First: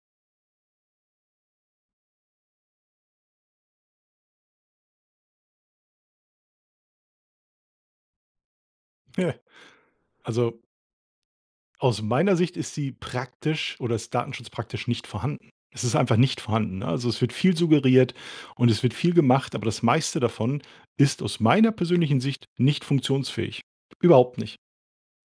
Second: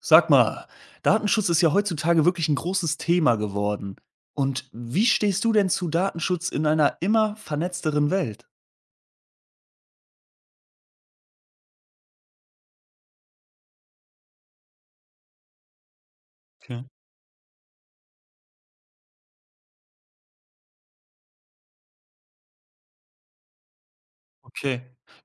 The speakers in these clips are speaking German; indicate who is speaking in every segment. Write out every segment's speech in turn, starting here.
Speaker 1: Sag mal, Datenschutz ist ja heutzutage wirklich ein großes Thema geworden. Und wie stehst du denn zu Datenschutz in einer immer vernetzteren Welt?
Speaker 2: Ja. Also, aus meiner Sicht ist sie praktisch oder ist Datenschutz praktisch nicht vorhanden. Es ist einfach nicht vorhanden,
Speaker 1: Okay.
Speaker 2: ne? Also, es wird viel suggeriert und es wird viel gemacht, aber das meiste davon ist aus meiner persönlichen Sicht nicht funktionsfähig. Überhaupt nicht.
Speaker 1: Okay.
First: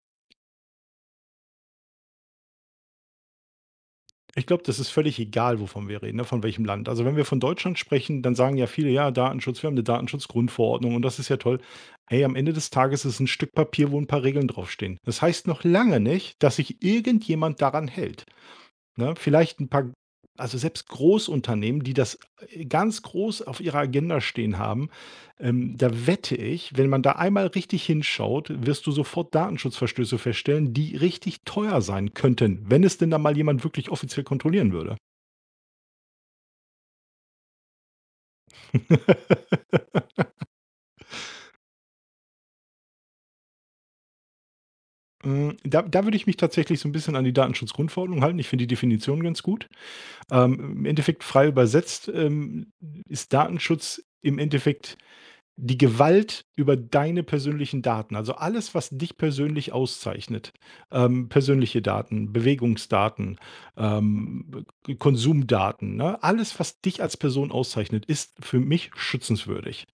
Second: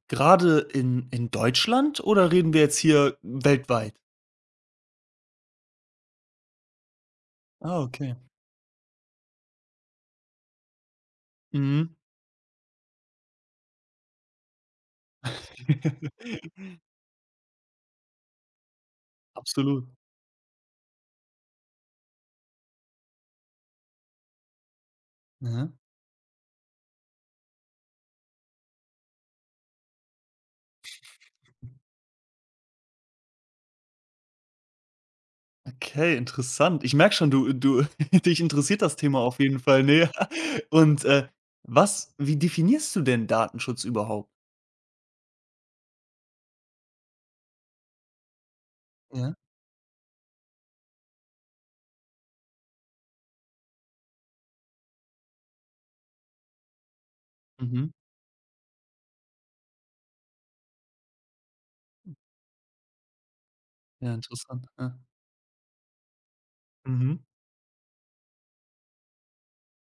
Speaker 1: Gerade in Deutschland oder reden wir jetzt hier weltweit?
Speaker 2: Ich glaube, das ist völlig egal, wovon wir reden, ne, von welchem Land. Also, wenn wir von Deutschland
Speaker 1: Ah, okay.
Speaker 2: sprechen, dann sagen ja viele: „Ja, Datenschutz, wir haben eine Datenschutzgrundverordnung und das ist ja toll.“
Speaker 1: Mhm.
Speaker 2: Hey, am Ende des Tages ist es 'n Stück Papier, wo ein paar Regeln draufstehen. Das heißt noch lange nicht, dass sich irgendjemand daran hält. Ne? Vielleicht ein
Speaker 1: Absolut.
Speaker 2: paar, also selbst Großunternehmen, die das, ganz groß auf ihrer Agenda stehen haben,
Speaker 1: Mhm.
Speaker 2: da wette ich, wenn man da einmal richtig hinschaut, wirst du sofort Datenschutzverstöße feststellen, die richtig teuer sein könnten, wenn es denn da mal jemand wirklich offiziell kontrollieren würde.
Speaker 1: Okay, interessant. Ich merke schon, dich interessiert das Thema auf jeden Fall näher. Und wie definierst du denn Datenschutz überhaupt?
Speaker 2: Hm, da würde ich mich tatsächlich so ein bisschen an die Datenschutzgrundverordnung halten. Ich finde die Definition
Speaker 1: Ja.
Speaker 2: ganz gut. Im Endeffekt frei übersetzt, ist Datenschutz im Endeffekt die Gewalt über deine persönlichen
Speaker 1: Mhm.
Speaker 2: Daten, also alles, was dich persönlich auszeichnet, persönliche Daten, Bewegungsdaten,
Speaker 1: Ja, interessant. Ja.
Speaker 2: K Konsumdaten, ne? Alles, was dich als
Speaker 1: Mhm.
Speaker 2: Person auszeichnet, ist für mich schützenswürdig.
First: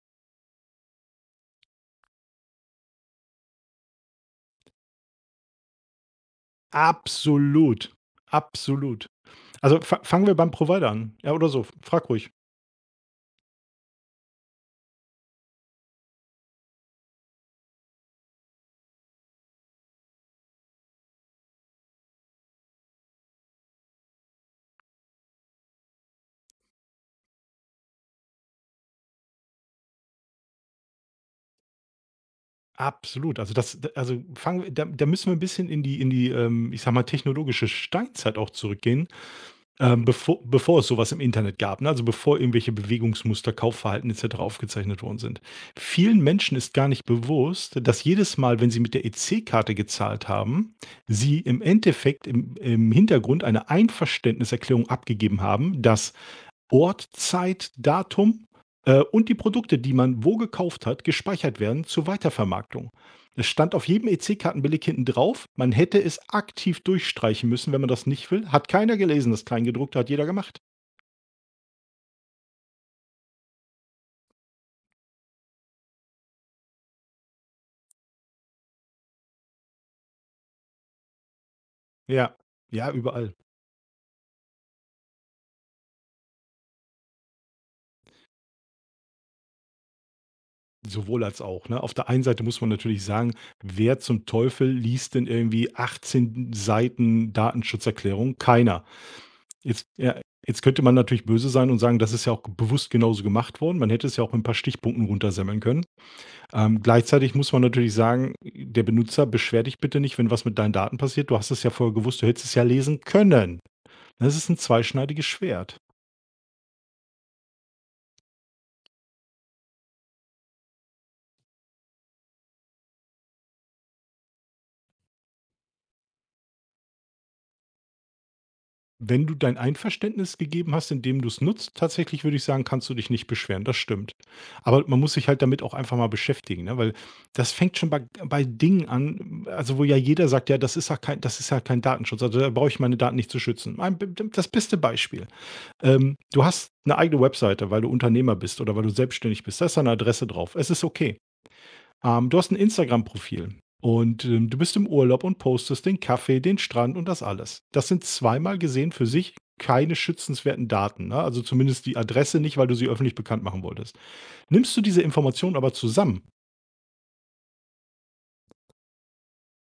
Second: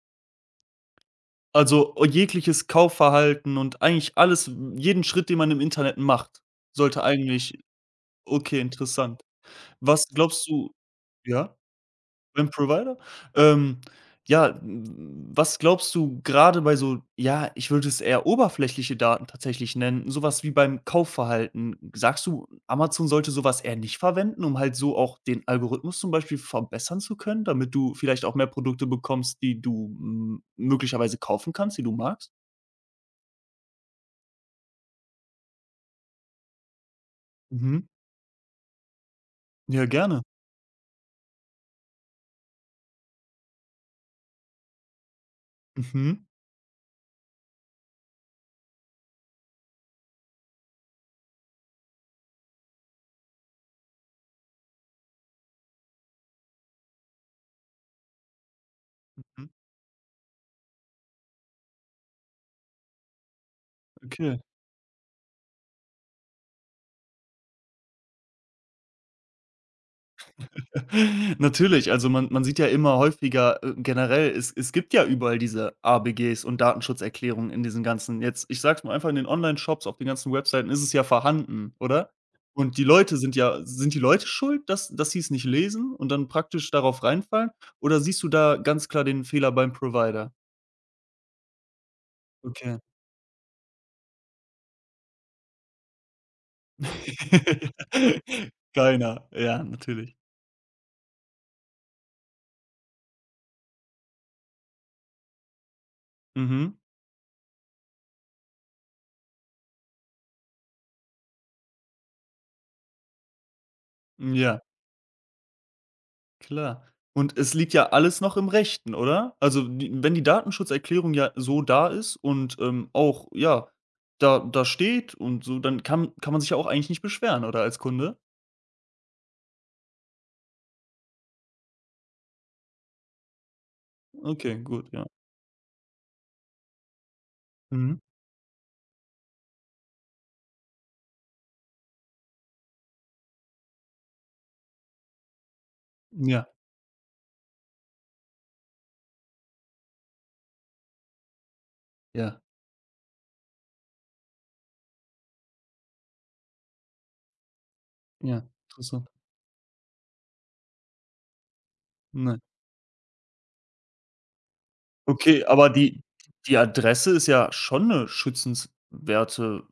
Speaker 1: Also, jegliches Kaufverhalten und eigentlich alles, jeden Schritt, den man im Internet macht, sollte eigentlich.
Speaker 2: Absolut,
Speaker 1: Okay,
Speaker 2: absolut.
Speaker 1: interessant.
Speaker 2: Also, fa
Speaker 1: Was
Speaker 2: fangen wir
Speaker 1: glaubst
Speaker 2: beim
Speaker 1: du?
Speaker 2: Provider an, ja, oder
Speaker 1: Ja,
Speaker 2: so, frag ruhig.
Speaker 1: beim Provider? Ähm, ja, w was glaubst du gerade bei so? Ja, ich würde es eher oberflächliche Daten tatsächlich nennen, so was wie beim Kaufverhalten. Sagst du, Amazon sollte so was eher nicht verwenden, um halt so auch den Algorithmus zum Beispiel verbessern zu können, damit du vielleicht auch mehr Produkte bekommst, die du m möglicherweise kaufen kannst, die du magst?
Speaker 2: Absolut. Also, fangen wir da müssen wir ein bisschen in die in die, ich sage mal, technologische
Speaker 1: Mhm.
Speaker 2: Steinzeit auch zurückgehen.
Speaker 1: Ja,
Speaker 2: Ähm,
Speaker 1: gerne.
Speaker 2: bevor bevor es so was im Internet gab, ne? Also, bevor irgendwelche Bewegungsmuster, Kaufverhalten et cetera aufgezeichnet worden sind. Vielen
Speaker 1: Mhm.
Speaker 2: Menschen ist gar nicht bewusst, dass jedes Mal, wenn sie mit der EC-Karte gezahlt haben, sie im Endeffekt im Hintergrund eine Einverständniserklärung abgegeben haben, dass Ort, Zeit, Datum, und die
Speaker 1: Mhm.
Speaker 2: Produkte, die man wo gekauft hat, gespeichert werden zur Weitervermarktung. Es stand auf jedem
Speaker 1: Okay.
Speaker 2: EC-Kartenbeleg hinten drauf, man hätte es aktiv durchstreichen müssen, wenn man das nicht will. Hat keiner gelesen, das Kleingedruckte hat jeder gemacht.
Speaker 1: Natürlich, also man sieht ja immer häufiger, generell, es gibt ja überall diese ABGs und Datenschutzerklärungen in diesen ganzen, jetzt ich sag's mal einfach, in den Online-Shops, auf den ganzen Webseiten ist es ja vorhanden, oder?
Speaker 2: Ja,
Speaker 1: Und die
Speaker 2: ja,
Speaker 1: Leute
Speaker 2: überall.
Speaker 1: sind ja sind die Leute schuld, dass sie es nicht lesen und dann praktisch darauf reinfallen? Oder siehst du da ganz klar den Fehler beim Provider?
Speaker 2: Sowohl als auch. Ne? Auf der einen Seite muss man
Speaker 1: Okay.
Speaker 2: natürlich sagen, wer zum Teufel liest denn irgendwie 18 Seiten Datenschutzerklärung? Keiner.
Speaker 1: Keiner. Ja,
Speaker 2: Jetzt ja,
Speaker 1: natürlich.
Speaker 2: jetzt könnte man natürlich böse sein und sagen, das ist ja auch bewusst genauso gemacht worden. Man hätte es ja auch mit ein paar Stichpunkten runtersemmeln können.
Speaker 1: Mhm.
Speaker 2: Gleichzeitig muss man natürlich sagen, der Benutzer: „Beschwer dich bitte nicht, wenn was mit deinen Daten passiert. Du hast es ja vorher gewusst, du hättest es ja lesen können.“ Das ist ein
Speaker 1: Ja.
Speaker 2: zweischneidiges Schwert.
Speaker 1: Klar. Und es liegt ja alles noch im Rechten, oder? Also, die wenn die Datenschutzerklärung ja so da ist und, auch, ja, da steht und so, dann kann man sich ja auch eigentlich nicht beschweren, oder als Kunde?
Speaker 2: Wenn du dein Einverständnis gegeben hast, indem du es nutzt, tatsächlich würde ich sagen, kannst du dich nicht beschweren, das stimmt.
Speaker 1: Okay,
Speaker 2: Aber
Speaker 1: gut,
Speaker 2: man
Speaker 1: ja.
Speaker 2: muss sich halt damit auch einfach mal beschäftigen, ne? Weil das fängt schon
Speaker 1: Mhm.
Speaker 2: bei Dingen an, also, wo ja jeder sagt: „Ja, das ist ja kein Datenschutz, also, da brauche ich meine Daten nicht zu schützen.“ Ein das beste Beispiel, du
Speaker 1: Ja,
Speaker 2: hast eine eigene Webseite, weil du Unternehmer bist oder weil du selbstständig bist, da ist eine Adresse drauf. Es ist okay. Du
Speaker 1: ja,
Speaker 2: hast ein Instagram-Profil und, du bist im Urlaub und postest den Kaffee, den Strand und das alles. Das sind
Speaker 1: ja,
Speaker 2: zweimal gesehen für
Speaker 1: interessant.
Speaker 2: sich keine schützenswerten Daten, ne? Also, zumindest die Adresse
Speaker 1: Na
Speaker 2: nicht, weil du sie öffentlich bekannt machen wolltest. Nimmst du diese
Speaker 1: Okay,
Speaker 2: Informationen
Speaker 1: aber
Speaker 2: aber
Speaker 1: die
Speaker 2: zusammen,
Speaker 1: die Adresse ist ja schon 'ne schützenswerte,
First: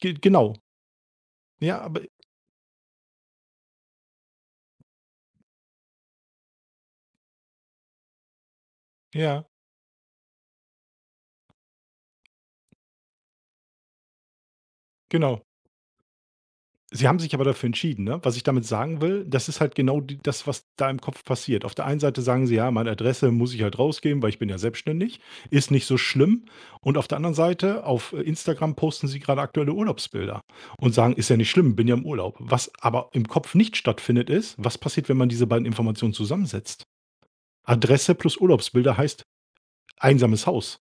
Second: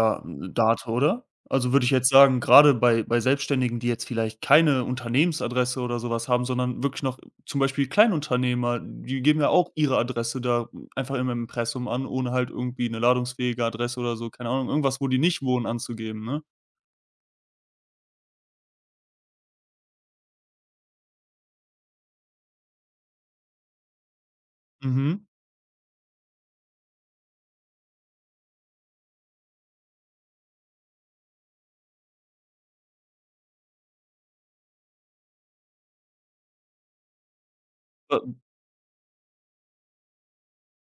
Speaker 2: ge
Speaker 1: hm,
Speaker 2: genau.
Speaker 1: Date, oder? Also,
Speaker 2: Ja,
Speaker 1: würde ich
Speaker 2: aber
Speaker 1: jetzt sagen, grade bei Selbstständigen, die jetzt vielleicht keine Unternehmensadresse oder so was haben, sondern wirklich noch zum Beispiel Kleinunternehmer, die geben
Speaker 2: ja,
Speaker 1: ja auch ihre Adresse da einfach im Impressum an, ohne halt irgendwie 'ne ladungsfähige Adresse oder so, keine Ahnung, irgendwas, wo die
Speaker 2: genau.
Speaker 1: nicht wohnen, anzugeben, ne?
Speaker 2: Sie haben sich aber dafür entschieden, ne? Was ich damit sagen will, das ist halt genau die das, was da im Kopf passiert. Auf der einen Seite sagen sie: „Ja, meine Adresse muss ich halt rausgeben, weil ich bin ja selbstständig,
Speaker 1: Mhm.
Speaker 2: ist nicht so schlimm.“ Und auf der anderen Seite, auf Instagram posten sie gerade aktuelle Urlaubsbilder und sagen: „Ist ja nicht schlimm, bin ja im Urlaub.“ Was aber im Kopf nicht stattfindet, ist, was passiert, wenn man diese beiden Informationen zusammensetzt? Adresse
Speaker 1: Wa
Speaker 2: plus Urlaubsbilder heißt einsames Haus.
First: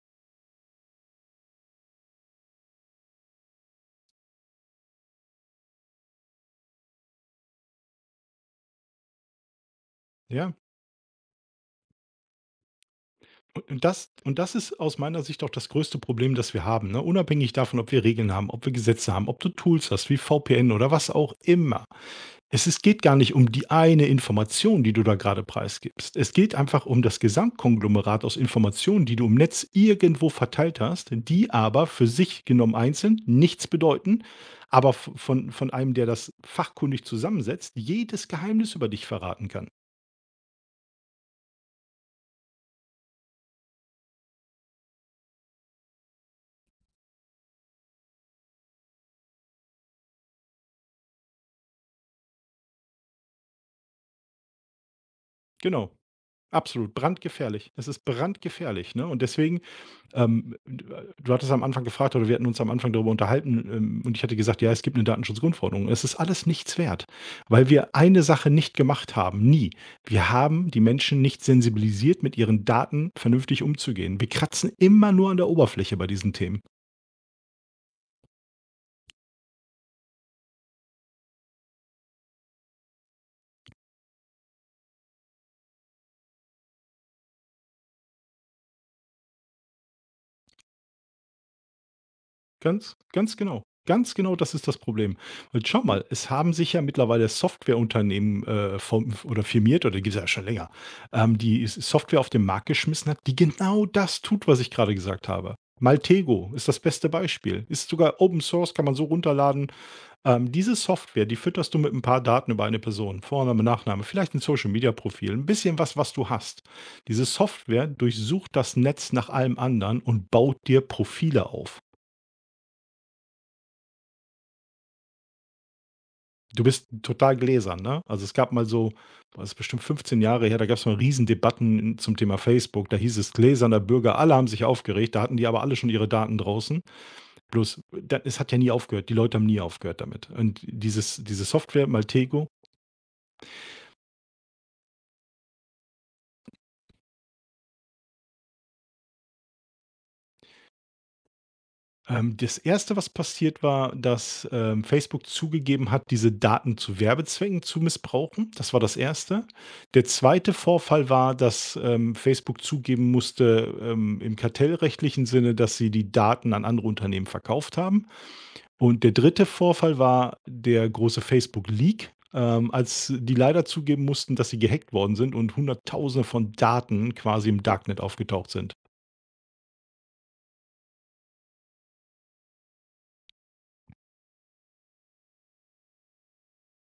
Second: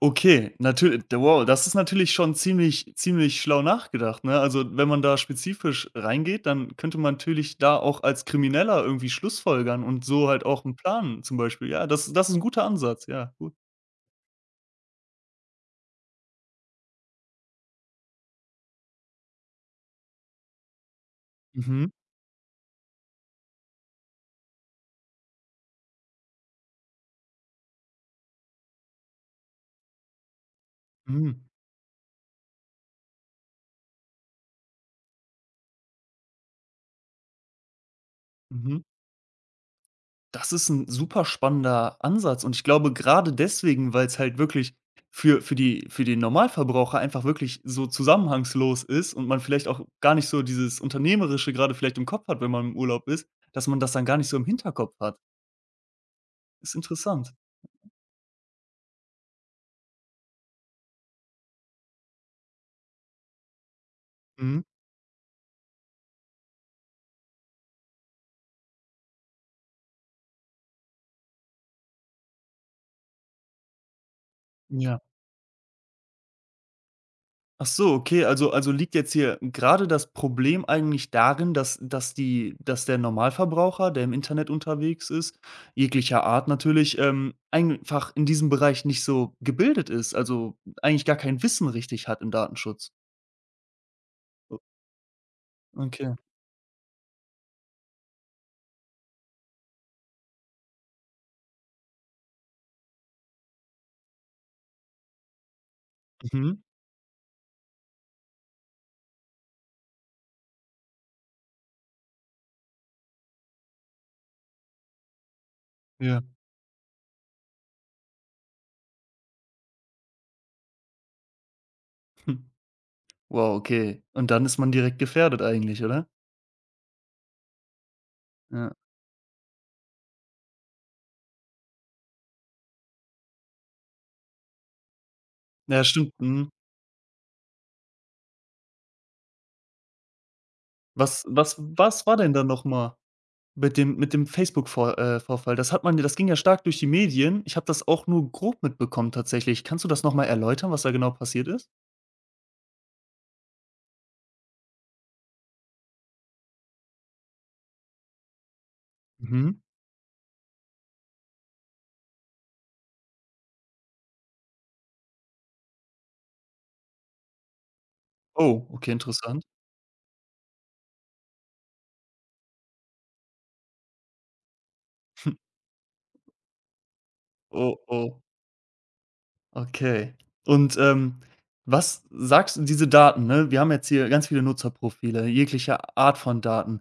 Speaker 1: Okay, natürlich. Wow, das ist natürlich schon ziemlich, ziemlich schlau nachgedacht, ne? Also, wenn man da spezifisch reingeht, dann könnte man natürlich da auch als Krimineller irgendwie schlussfolgern und so halt
Speaker 2: Ja?
Speaker 1: auch einen Plan zum Beispiel. Ja, das ist ein guter Ansatz. Ja, gut.
Speaker 2: Und das ist aus meiner Sicht auch das größte Problem, das wir haben, ne? Unabhängig davon, ob wir Regeln haben, ob wir Gesetze haben, ob du Tools hast wie VPN oder was auch immer.
Speaker 1: Mhm.
Speaker 2: Es ist Geht gar nicht um die eine Information, die du da gerade preisgibst. Es geht einfach um das Gesamtkonglomerat aus Informationen, die du im Netz irgendwo verteilt hast,
Speaker 1: Mhm.
Speaker 2: die aber für sich genommen einzeln nichts bedeuten, aber v von einem, der das fachkundig zusammensetzt, jedes Geheimnis
Speaker 1: Mhm.
Speaker 2: über dich verraten kann.
Speaker 1: Das ist ein super spannender Ansatz und ich glaube gerade deswegen, weil es halt wirklich für den Normalverbraucher einfach wirklich so zusammenhangslos ist und man vielleicht auch gar nicht so dieses Unternehmerische gerade vielleicht im Kopf hat, wenn man im Urlaub ist, dass man das dann gar nicht so im Hinterkopf hat.
Speaker 2: Genau,
Speaker 1: Ist
Speaker 2: absolut
Speaker 1: interessant.
Speaker 2: brandgefährlich. Es ist brandgefährlich, ne? Und deswegen Ähm, du hattest am Anfang gefragt oder wir hatten uns am Anfang darüber unterhalten, und ich hatte gesagt:
Speaker 1: Mhm.
Speaker 2: „Ja, es gibt eine Datenschutzgrundverordnung.“ Es ist alles nichts wert, weil wir eine Sache nicht gemacht haben, nie. Wir haben die Menschen nicht sensibilisiert, mit ihren Daten vernünftig umzugehen. Wir kratzen
Speaker 1: Ja.
Speaker 2: immer nur an der Oberfläche bei diesen Themen.
Speaker 1: Ach so, okay, also liegt jetzt hier gerade das Problem eigentlich darin, dass der Normalverbraucher, der im Internet unterwegs ist, jeglicher Art natürlich, einfach in diesem Bereich nicht so gebildet ist, also eigentlich gar kein Wissen richtig hat im Datenschutz.
Speaker 2: Ganz genau. Ganz genau das
Speaker 1: O
Speaker 2: ist das Problem. Und schau mal,
Speaker 1: Okay.
Speaker 2: es haben sich ja mittlerweile Softwareunternehmen, form oder firmiert oder die gibt es ja schon länger, die S Software auf den Markt geschmissen hat, die genau das tut, was ich gerade gesagt habe. Maltego
Speaker 1: Mhm.
Speaker 2: ist das beste Beispiel. Ist sogar Open Source, kann man so runterladen. Diese Software, die fütterst du mit ein paar Daten über eine Person, Vorname, Nachname, vielleicht ein Social-Media-Profil, ein bisschen was, was
Speaker 1: Ja.
Speaker 2: du hast. Diese Software durchsucht das Netz nach allem anderen und baut dir Profile auf.
Speaker 1: Hm. Wow, okay. Und dann ist man direkt gefährdet eigentlich, oder?
Speaker 2: Du bist total gläsern, ne? Also, es gab mal
Speaker 1: Ja.
Speaker 2: so, das ist bestimmt 15 Jahre her, da gab es mal Riesendebatten zum Thema Facebook. Da hieß es: „Gläserner Bürger“, alle haben sich aufgeregt, da hatten die aber alle
Speaker 1: Ja,
Speaker 2: schon ihre
Speaker 1: stimmt.
Speaker 2: Daten
Speaker 1: Mhm.
Speaker 2: draußen. Bloß, da es hat ja nie aufgehört. Die Leute haben nie aufgehört damit. Und
Speaker 1: Was
Speaker 2: diese
Speaker 1: was
Speaker 2: Software
Speaker 1: was war denn dann
Speaker 2: Maltego.
Speaker 1: noch mal? Mit dem Facebook-Vor Vorfall. Das hat man das ging ja stark durch die Medien. Ich habe das auch nur grob mitbekommen tatsächlich. Kannst du das noch mal erläutern, was da genau passiert ist?
Speaker 2: Das erste, was passiert war, dass, Facebook zugegeben hat, diese Daten zu Werbezwecken zu missbrauchen. Das war das erste.
Speaker 1: Mhm.
Speaker 2: Der zweite Vorfall war, dass, Facebook zugeben musste, im kartellrechtlichen Sinne, dass sie die Daten an andere Unternehmen verkauft haben.
Speaker 1: Oh, okay,
Speaker 2: Und der
Speaker 1: interessant.
Speaker 2: dritte Vorfall war der große Facebook-Leak, als die leider zugeben mussten, dass sie gehackt worden sind und Hunderttausende von Daten quasi im
Speaker 1: Oh,
Speaker 2: Darknet
Speaker 1: oh.
Speaker 2: aufgetaucht sind.
Speaker 1: Okay. Und, was sagst du diese Daten, ne? Wir haben jetzt hier ganz viele Nutzerprofile, jegliche Art von Daten.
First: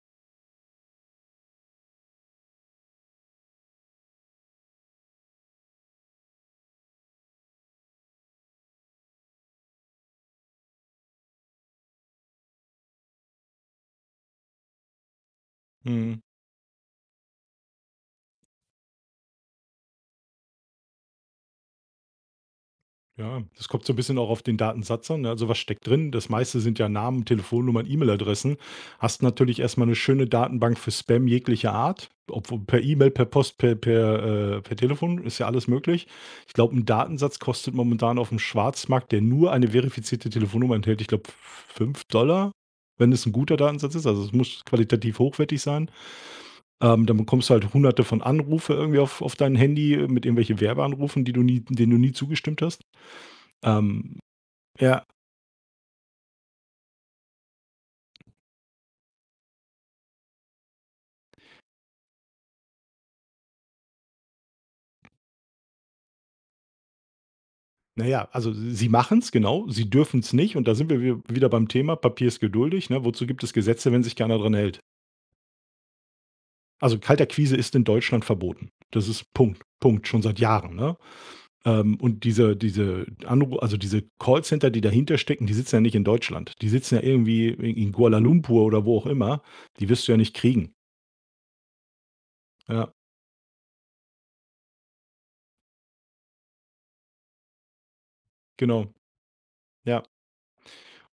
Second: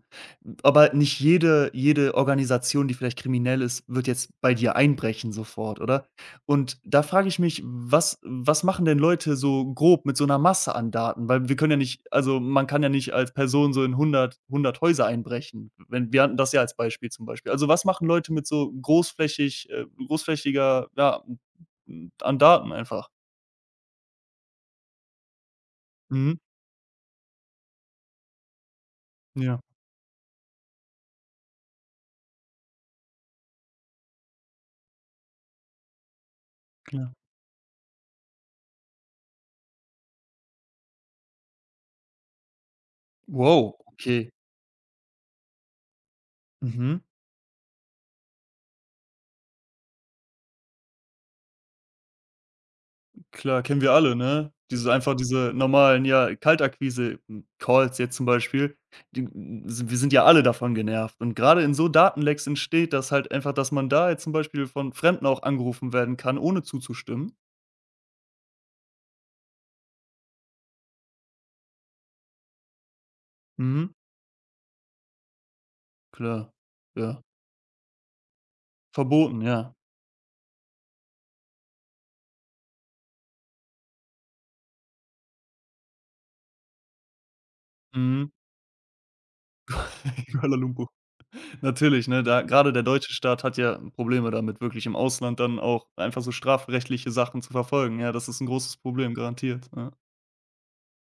Speaker 1: Aber nicht jede Organisation, die vielleicht kriminell ist, wird jetzt bei dir einbrechen sofort, oder? Und da frage ich mich, was machen denn Leute so grob mit so einer Masse an Daten? Weil wir können ja nicht, also, man kann ja nicht als Person so in hundert, hundert Häuser einbrechen. Wenn
Speaker 2: Mhm.
Speaker 1: wir hatten das ja als Beispiel, zum Beispiel. Also, was machen Leute mit so großflächiger, ja, hm, an Daten einfach.
Speaker 2: Ja, das kommt so ein bisschen auch auf den Datensatz an, ne? Also, was steckt drin? Das
Speaker 1: Mhm.
Speaker 2: meiste sind ja Namen, Telefonnummern, E-Mail-Adressen. Hast natürlich
Speaker 1: Ja,
Speaker 2: erst mal 'ne schöne Datenbank für Spam jeglicher Art, obwohl per E-Mail, per Post, per Telefon, ist ja alles möglich. Ich glaube, ein
Speaker 1: klar.
Speaker 2: Datensatz kostet momentan auf dem Schwarzmarkt, der nur eine verifizierte Telefonnummer enthält, ich glaube, 5 Dollar, wenn es ein guter
Speaker 1: Wow,
Speaker 2: Datensatz ist. Also,
Speaker 1: okay.
Speaker 2: es muss qualitativ hochwertig sein.
Speaker 1: Mhm.
Speaker 2: Dann bekommst du halt Hunderte von Anrufe irgendwie auf dein Handy, mit irgendwelchen Werbeanrufen, die du nie denen du nie zugestimmt hast.
Speaker 1: Klar, kennen wir alle,
Speaker 2: Ähm
Speaker 1: ne? Diese
Speaker 2: ja,
Speaker 1: einfach diese normalen, ja, Kaltakquise, hm, Calls jetzt zum Beispiel, die si wir sind ja alle davon genervt. Und gerade in so Datenlecks entsteht das halt einfach, dass man da jetzt zum Beispiel von Fremden auch angerufen werden kann, ohne zuzustimmen.
Speaker 2: naja, also sie machen's, genau, sie dürfen's nicht und da sind wir wi wieder beim Thema Papier ist geduldig, ne? Wozu gibt es
Speaker 1: Mhm.
Speaker 2: Gesetze, wenn sich keiner dran hält?
Speaker 1: Klar,
Speaker 2: Also,
Speaker 1: ja.
Speaker 2: Kaltakquise ist in Deutschland verboten. Das ist
Speaker 1: Verboten,
Speaker 2: Punkt,
Speaker 1: ja.
Speaker 2: Punkt, schon seit Jahren, ne? Und diese diese Anru also diese Callcenter, die dahinter stecken, die sitzen ja nicht in Deutschland. Die sitzen ja irgendwie in Kuala
Speaker 1: Mhm.
Speaker 2: Lumpur oder wo auch immer. Die wirst du ja nicht
Speaker 1: Kuala
Speaker 2: kriegen.
Speaker 1: Lumpur. Natürlich, ne? Da gerade der
Speaker 2: Ja,
Speaker 1: deutsche Staat hat ja Probleme damit, wirklich im Ausland dann auch einfach so strafrechtliche Sachen zu verfolgen. Ja, das ist ein großes
Speaker 2: genau.
Speaker 1: Problem, garantiert, ja.
Speaker 2: Ja.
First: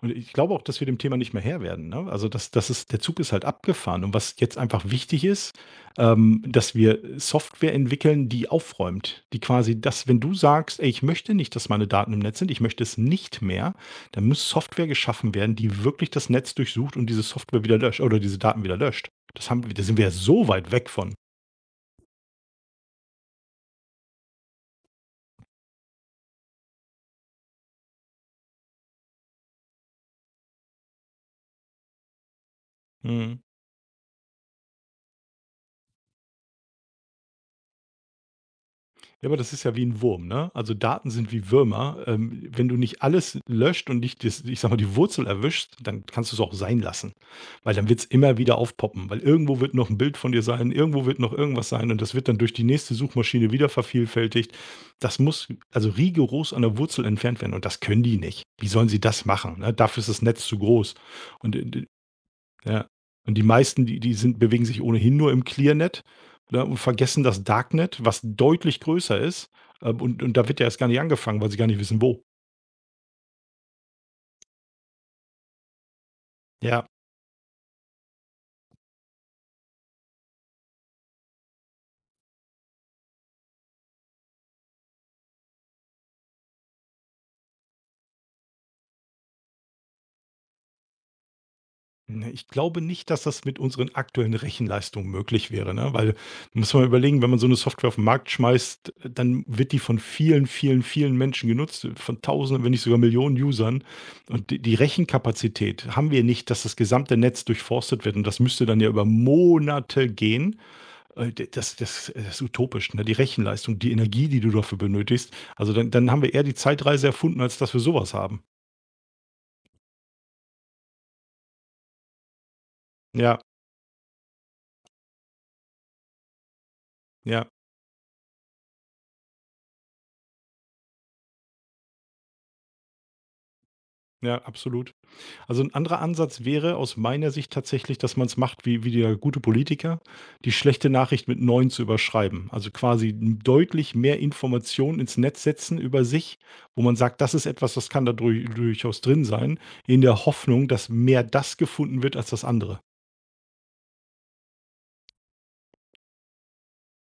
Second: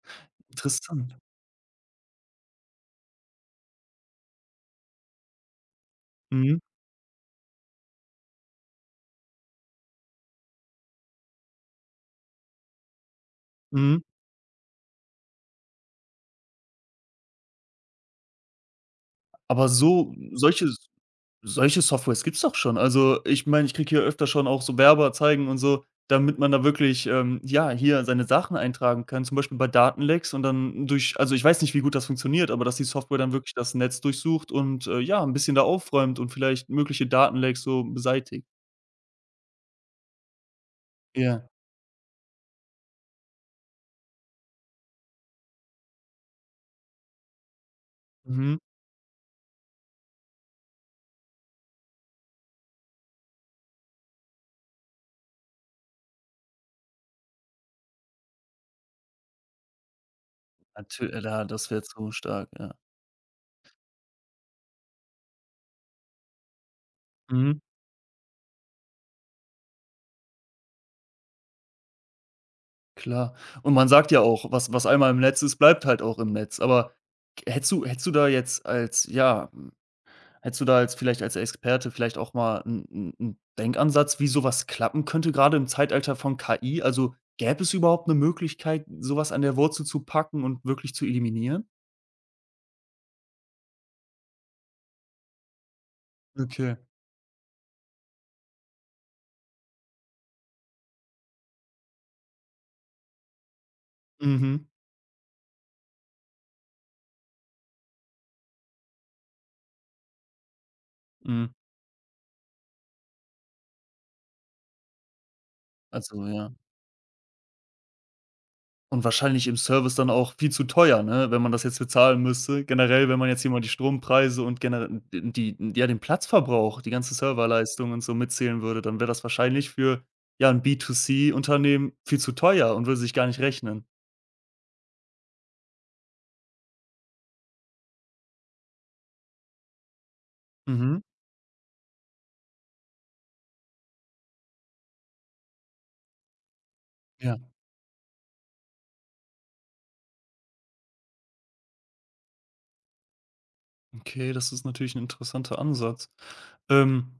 Speaker 2: Und ich glaube auch, dass wir dem
Speaker 1: Interessant.
Speaker 2: Thema nicht mehr Herr werden, ne? Also, das das ist der Zug ist halt abgefahren und was jetzt einfach wichtig ist,
Speaker 1: Mhm,
Speaker 2: dass wir Software entwickeln, die aufräumt, die quasi das, wenn du sagst: „Ey, ich möchte nicht, dass meine Daten im Netz sind, ich möchte es nicht mehr“,
Speaker 1: mhm.
Speaker 2: dann muss Software geschaffen werden, die wirklich das Netz durchsucht und diese Software wieder löscht oder diese Daten wieder löscht. Das haben
Speaker 1: Aber
Speaker 2: wir Da sind wir ja
Speaker 1: so
Speaker 2: so
Speaker 1: solche
Speaker 2: weit weg von.
Speaker 1: solche Softwares gibt's doch schon. Also, ich meine, ich kriege hier öfter schon auch so Werbeanzeigen und so, damit man da wirklich, ja, hier seine Sachen eintragen kann, zum Beispiel bei Datenlecks, und dann durch also, ich weiß nicht, wie gut das funktioniert, aber dass die Software dann
Speaker 2: Mhm.
Speaker 1: wirklich das Netz durchsucht und, ja, ein bisschen da aufräumt und vielleicht mögliche Datenlecks so beseitigt.
Speaker 2: Ja, aber das ist ja wie ein Wurm, ne? Also, Daten sind
Speaker 1: Ja.
Speaker 2: wie Würmer. Wenn du nicht alles löscht und nicht das, ich sage mal, die Wurzel erwischst, dann kannst du es auch sein lassen, weil dann wird's immer wieder
Speaker 1: Mhm.
Speaker 2: aufpoppen, weil irgendwo wird noch ein Bild von dir sein, irgendwo wird noch irgendwas sein und das wird dann durch die nächste Suchmaschine wieder vervielfältigt. Das muss also rigoros an der Wurzel entfernt werden und das können die nicht. Wie sollen sie das machen, ne? Dafür ist das Netz zu groß
Speaker 1: Natü Da
Speaker 2: und
Speaker 1: das wäre
Speaker 2: d
Speaker 1: zu stark, ja.
Speaker 2: ja. Und die meisten, die die sind bewegen sich ohnehin nur im Clearnet, ne, und vergessen das
Speaker 1: Mhm,
Speaker 2: Darknet, was deutlich größer ist. Und da wird ja erst gar nicht angefangen, weil sie gar nicht wissen, wo.
Speaker 1: klar. Und man sagt ja auch, was einmal im Netz ist, bleibt halt auch im Netz.
Speaker 2: Ja,
Speaker 1: Aber k hättest du da jetzt hättest du da als vielleicht als Experte vielleicht auch mal einen Denkansatz, wie sowas klappen könnte, gerade im Zeitalter von KI? Also, gäbe es überhaupt eine Möglichkeit, sowas an der Wurzel zu packen und wirklich zu eliminieren?
Speaker 2: ne, ich glaube nicht, dass das mit unseren aktuellen Rechenleistungen möglich wäre, ne? Weil muss
Speaker 1: Okay.
Speaker 2: man überlegen, wenn man so eine Software auf den Markt schmeißt, dann wird die von vielen, vielen, vielen Menschen genutzt, von Tausenden, wenn nicht sogar Millionen Usern. Und
Speaker 1: Mhm,
Speaker 2: die Rechenkapazität haben wir nicht, dass das gesamte Netz durchforstet wird. Und das müsste dann ja über Monate gehen.
Speaker 1: mhm.
Speaker 2: D das das Das ist utopisch, ne? Die Rechenleistung, die Energie, die du dafür benötigst. Also, dann haben
Speaker 1: Also,
Speaker 2: wir eher
Speaker 1: ja.
Speaker 2: die Zeitreise erfunden, als dass wir sowas haben.
Speaker 1: Und wahrscheinlich im Service dann auch viel zu teuer, ne, wenn man das jetzt bezahlen müsste. Generell, wenn man
Speaker 2: Ja,
Speaker 1: jetzt hier mal die Strompreise und generell die, ja, den Platzverbrauch, die ganze
Speaker 2: ja,
Speaker 1: Serverleistung und so mitzählen würde, dann wäre das wahrscheinlich für, ja, ein B2C Unternehmen viel zu teuer und würde sich gar nicht rechnen.
Speaker 2: ja, absolut. Also, ein anderer Ansatz wäre aus meiner Sicht tatsächlich, dass man es macht wie der gute Politiker, die schlechte
Speaker 1: Mhm.
Speaker 2: Nachricht mit neuen zu überschreiben. Also, quasi deutlich mehr Informationen ins Netz setzen über sich, wo man sagt: „Das
Speaker 1: Ja,
Speaker 2: ist etwas, das kann da durchaus drin sein“, in der Hoffnung, dass mehr das gefunden wird als das andere.
Speaker 1: okay, das ist natürlich ein interessanter Ansatz. Ähm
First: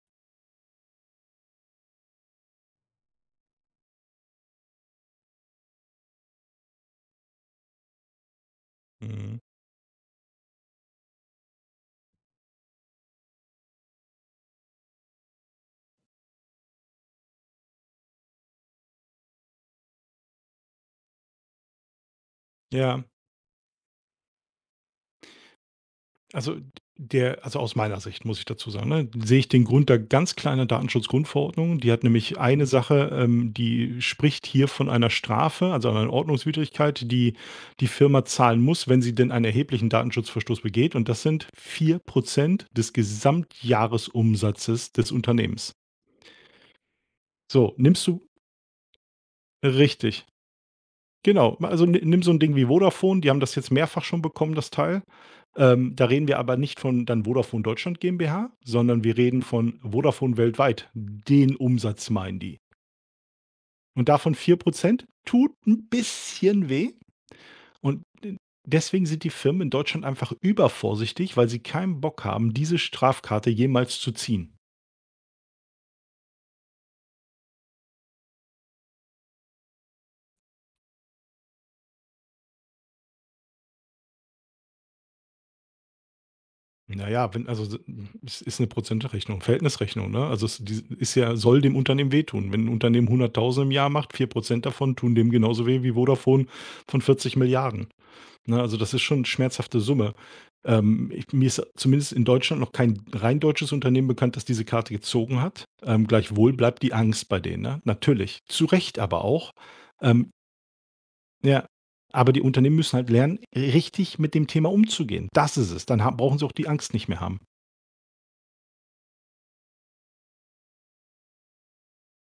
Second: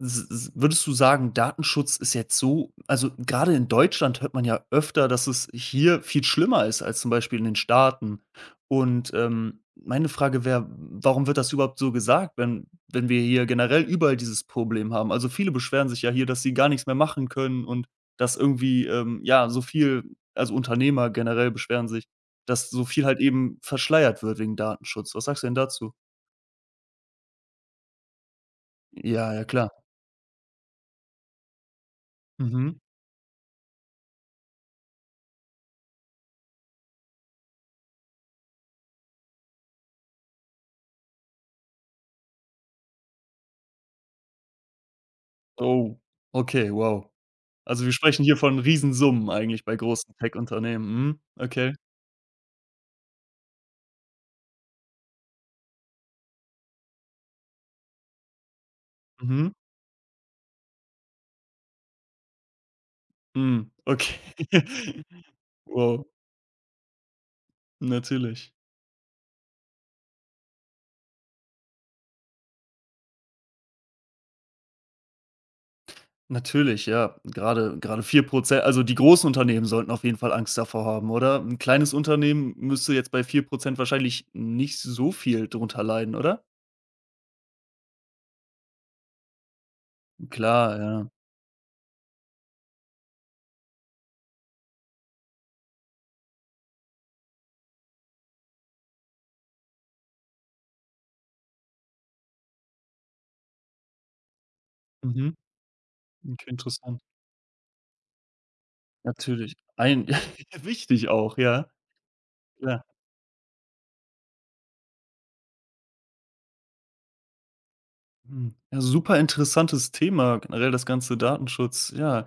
Speaker 1: S s Würdest du sagen, Datenschutz ist jetzt so, also, gerade in Deutschland hört man ja öfter, dass es hier viel schlimmer ist als zum Beispiel in den Staaten. Und,
Speaker 2: Mhm.
Speaker 1: meine Frage wäre, warum wird das überhaupt so gesagt, wenn wir hier generell überall dieses Problem haben? Also, viele beschweren sich ja hier, dass sie gar nichts mehr machen können und dass irgendwie, ja, so viel, also, Unternehmer generell beschweren sich, dass so
Speaker 2: Ja.
Speaker 1: viel halt eben verschleiert wird wegen Datenschutz. Was sagst du denn dazu?
Speaker 2: Also, also, aus meiner Sicht, muss ich dazu sagen, ne,
Speaker 1: Ja,
Speaker 2: sehe
Speaker 1: ja,
Speaker 2: ich den
Speaker 1: klar.
Speaker 2: Grund da ganz klar in der Datenschutzgrundverordnung. Die hat nämlich eine
Speaker 1: Mhm.
Speaker 2: Sache, die spricht hier von einer Strafe, also einer Ordnungswidrigkeit, die die Firma zahlen muss, wenn sie denn einen erheblichen Datenschutzverstoß begeht. Und das sind 4% des Gesamtjahresumsatzes des Unternehmens.
Speaker 1: Oh, okay, wow.
Speaker 2: So,
Speaker 1: Also, wir
Speaker 2: nimmst du
Speaker 1: sprechen hier von Riesensummen eigentlich bei großen
Speaker 2: richtig.
Speaker 1: Tech-Unternehmen. Mhm.
Speaker 2: Genau,
Speaker 1: Okay.
Speaker 2: also, ni nimm so ein Ding wie Vodafone, die haben das jetzt mehrfach schon bekommen, das Teil. Da reden wir aber nicht von dann Vodafone Deutschland GmbH, sondern wir reden
Speaker 1: Mhm.
Speaker 2: von Vodafone weltweit. Den Umsatz meinen die.
Speaker 1: Mhm.
Speaker 2: Und davon
Speaker 1: Okay.
Speaker 2: 4% tut ein
Speaker 1: Wow.
Speaker 2: bisschen weh und äh,
Speaker 1: Natürlich.
Speaker 2: deswegen sind die Firmen in Deutschland einfach übervorsichtig, weil sie keinen Bock haben, diese Strafkarte jemals zu ziehen.
Speaker 1: Natürlich, ja. Gerade 4%. Also, die großen Unternehmen sollten auf jeden Fall Angst davor haben, oder? Ein kleines Unternehmen müsste jetzt bei 4% wahrscheinlich nicht so viel drunter leiden, oder?
Speaker 2: Na ja, wenn also es ist eine Prozentrechnung, Verhältnisrechnung, ne? Also, es
Speaker 1: Klar,
Speaker 2: die
Speaker 1: ja.
Speaker 2: ist ja, soll dem Unternehmen wehtun. Wenn 'n Unternehmen 100.000 im Jahr macht, 4% davon tun dem genauso weh wie Vodafone von 40 Milliarden, ne? Also, das ist schon eine schmerzhafte Summe. Ich, mir ist zumindest in Deutschland noch kein rein deutsches Unternehmen bekannt, das diese Karte
Speaker 1: Mhm.
Speaker 2: gezogen hat.
Speaker 1: Okay,
Speaker 2: Gleichwohl bleibt die
Speaker 1: interessant.
Speaker 2: Angst bei denen, ne? Natürlich, zu Recht aber auch.
Speaker 1: Natürlich. Ein
Speaker 2: Ähm,
Speaker 1: wichtig auch,
Speaker 2: ja,
Speaker 1: ja.
Speaker 2: aber die Unternehmen
Speaker 1: Ja.
Speaker 2: müssen halt lernen, richtig mit dem Thema umzugehen. Das ist es. Dann ha brauchen sie auch die Angst nicht mehr haben.
Speaker 1: Mhm. Ja, super interessantes Thema, generell das ganze Datenschutz, ja.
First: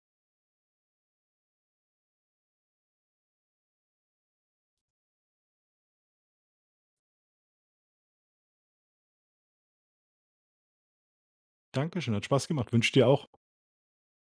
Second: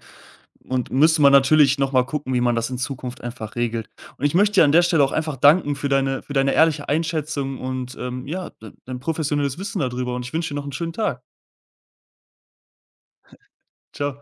Speaker 1: Und müsste man natürlich noch mal gucken, wie man das in Zukunft einfach regelt. Und ich möchte dir an der Stelle auch einfach danken für deine ehrliche Einschätzung und, ja, d dein professionelles Wissen darüber. Und ich wünsche dir noch einen schönen Tag.
Speaker 2: Dankeschön, hat Spaß gemacht. Wünsche dir auch.
Speaker 1: Ciao.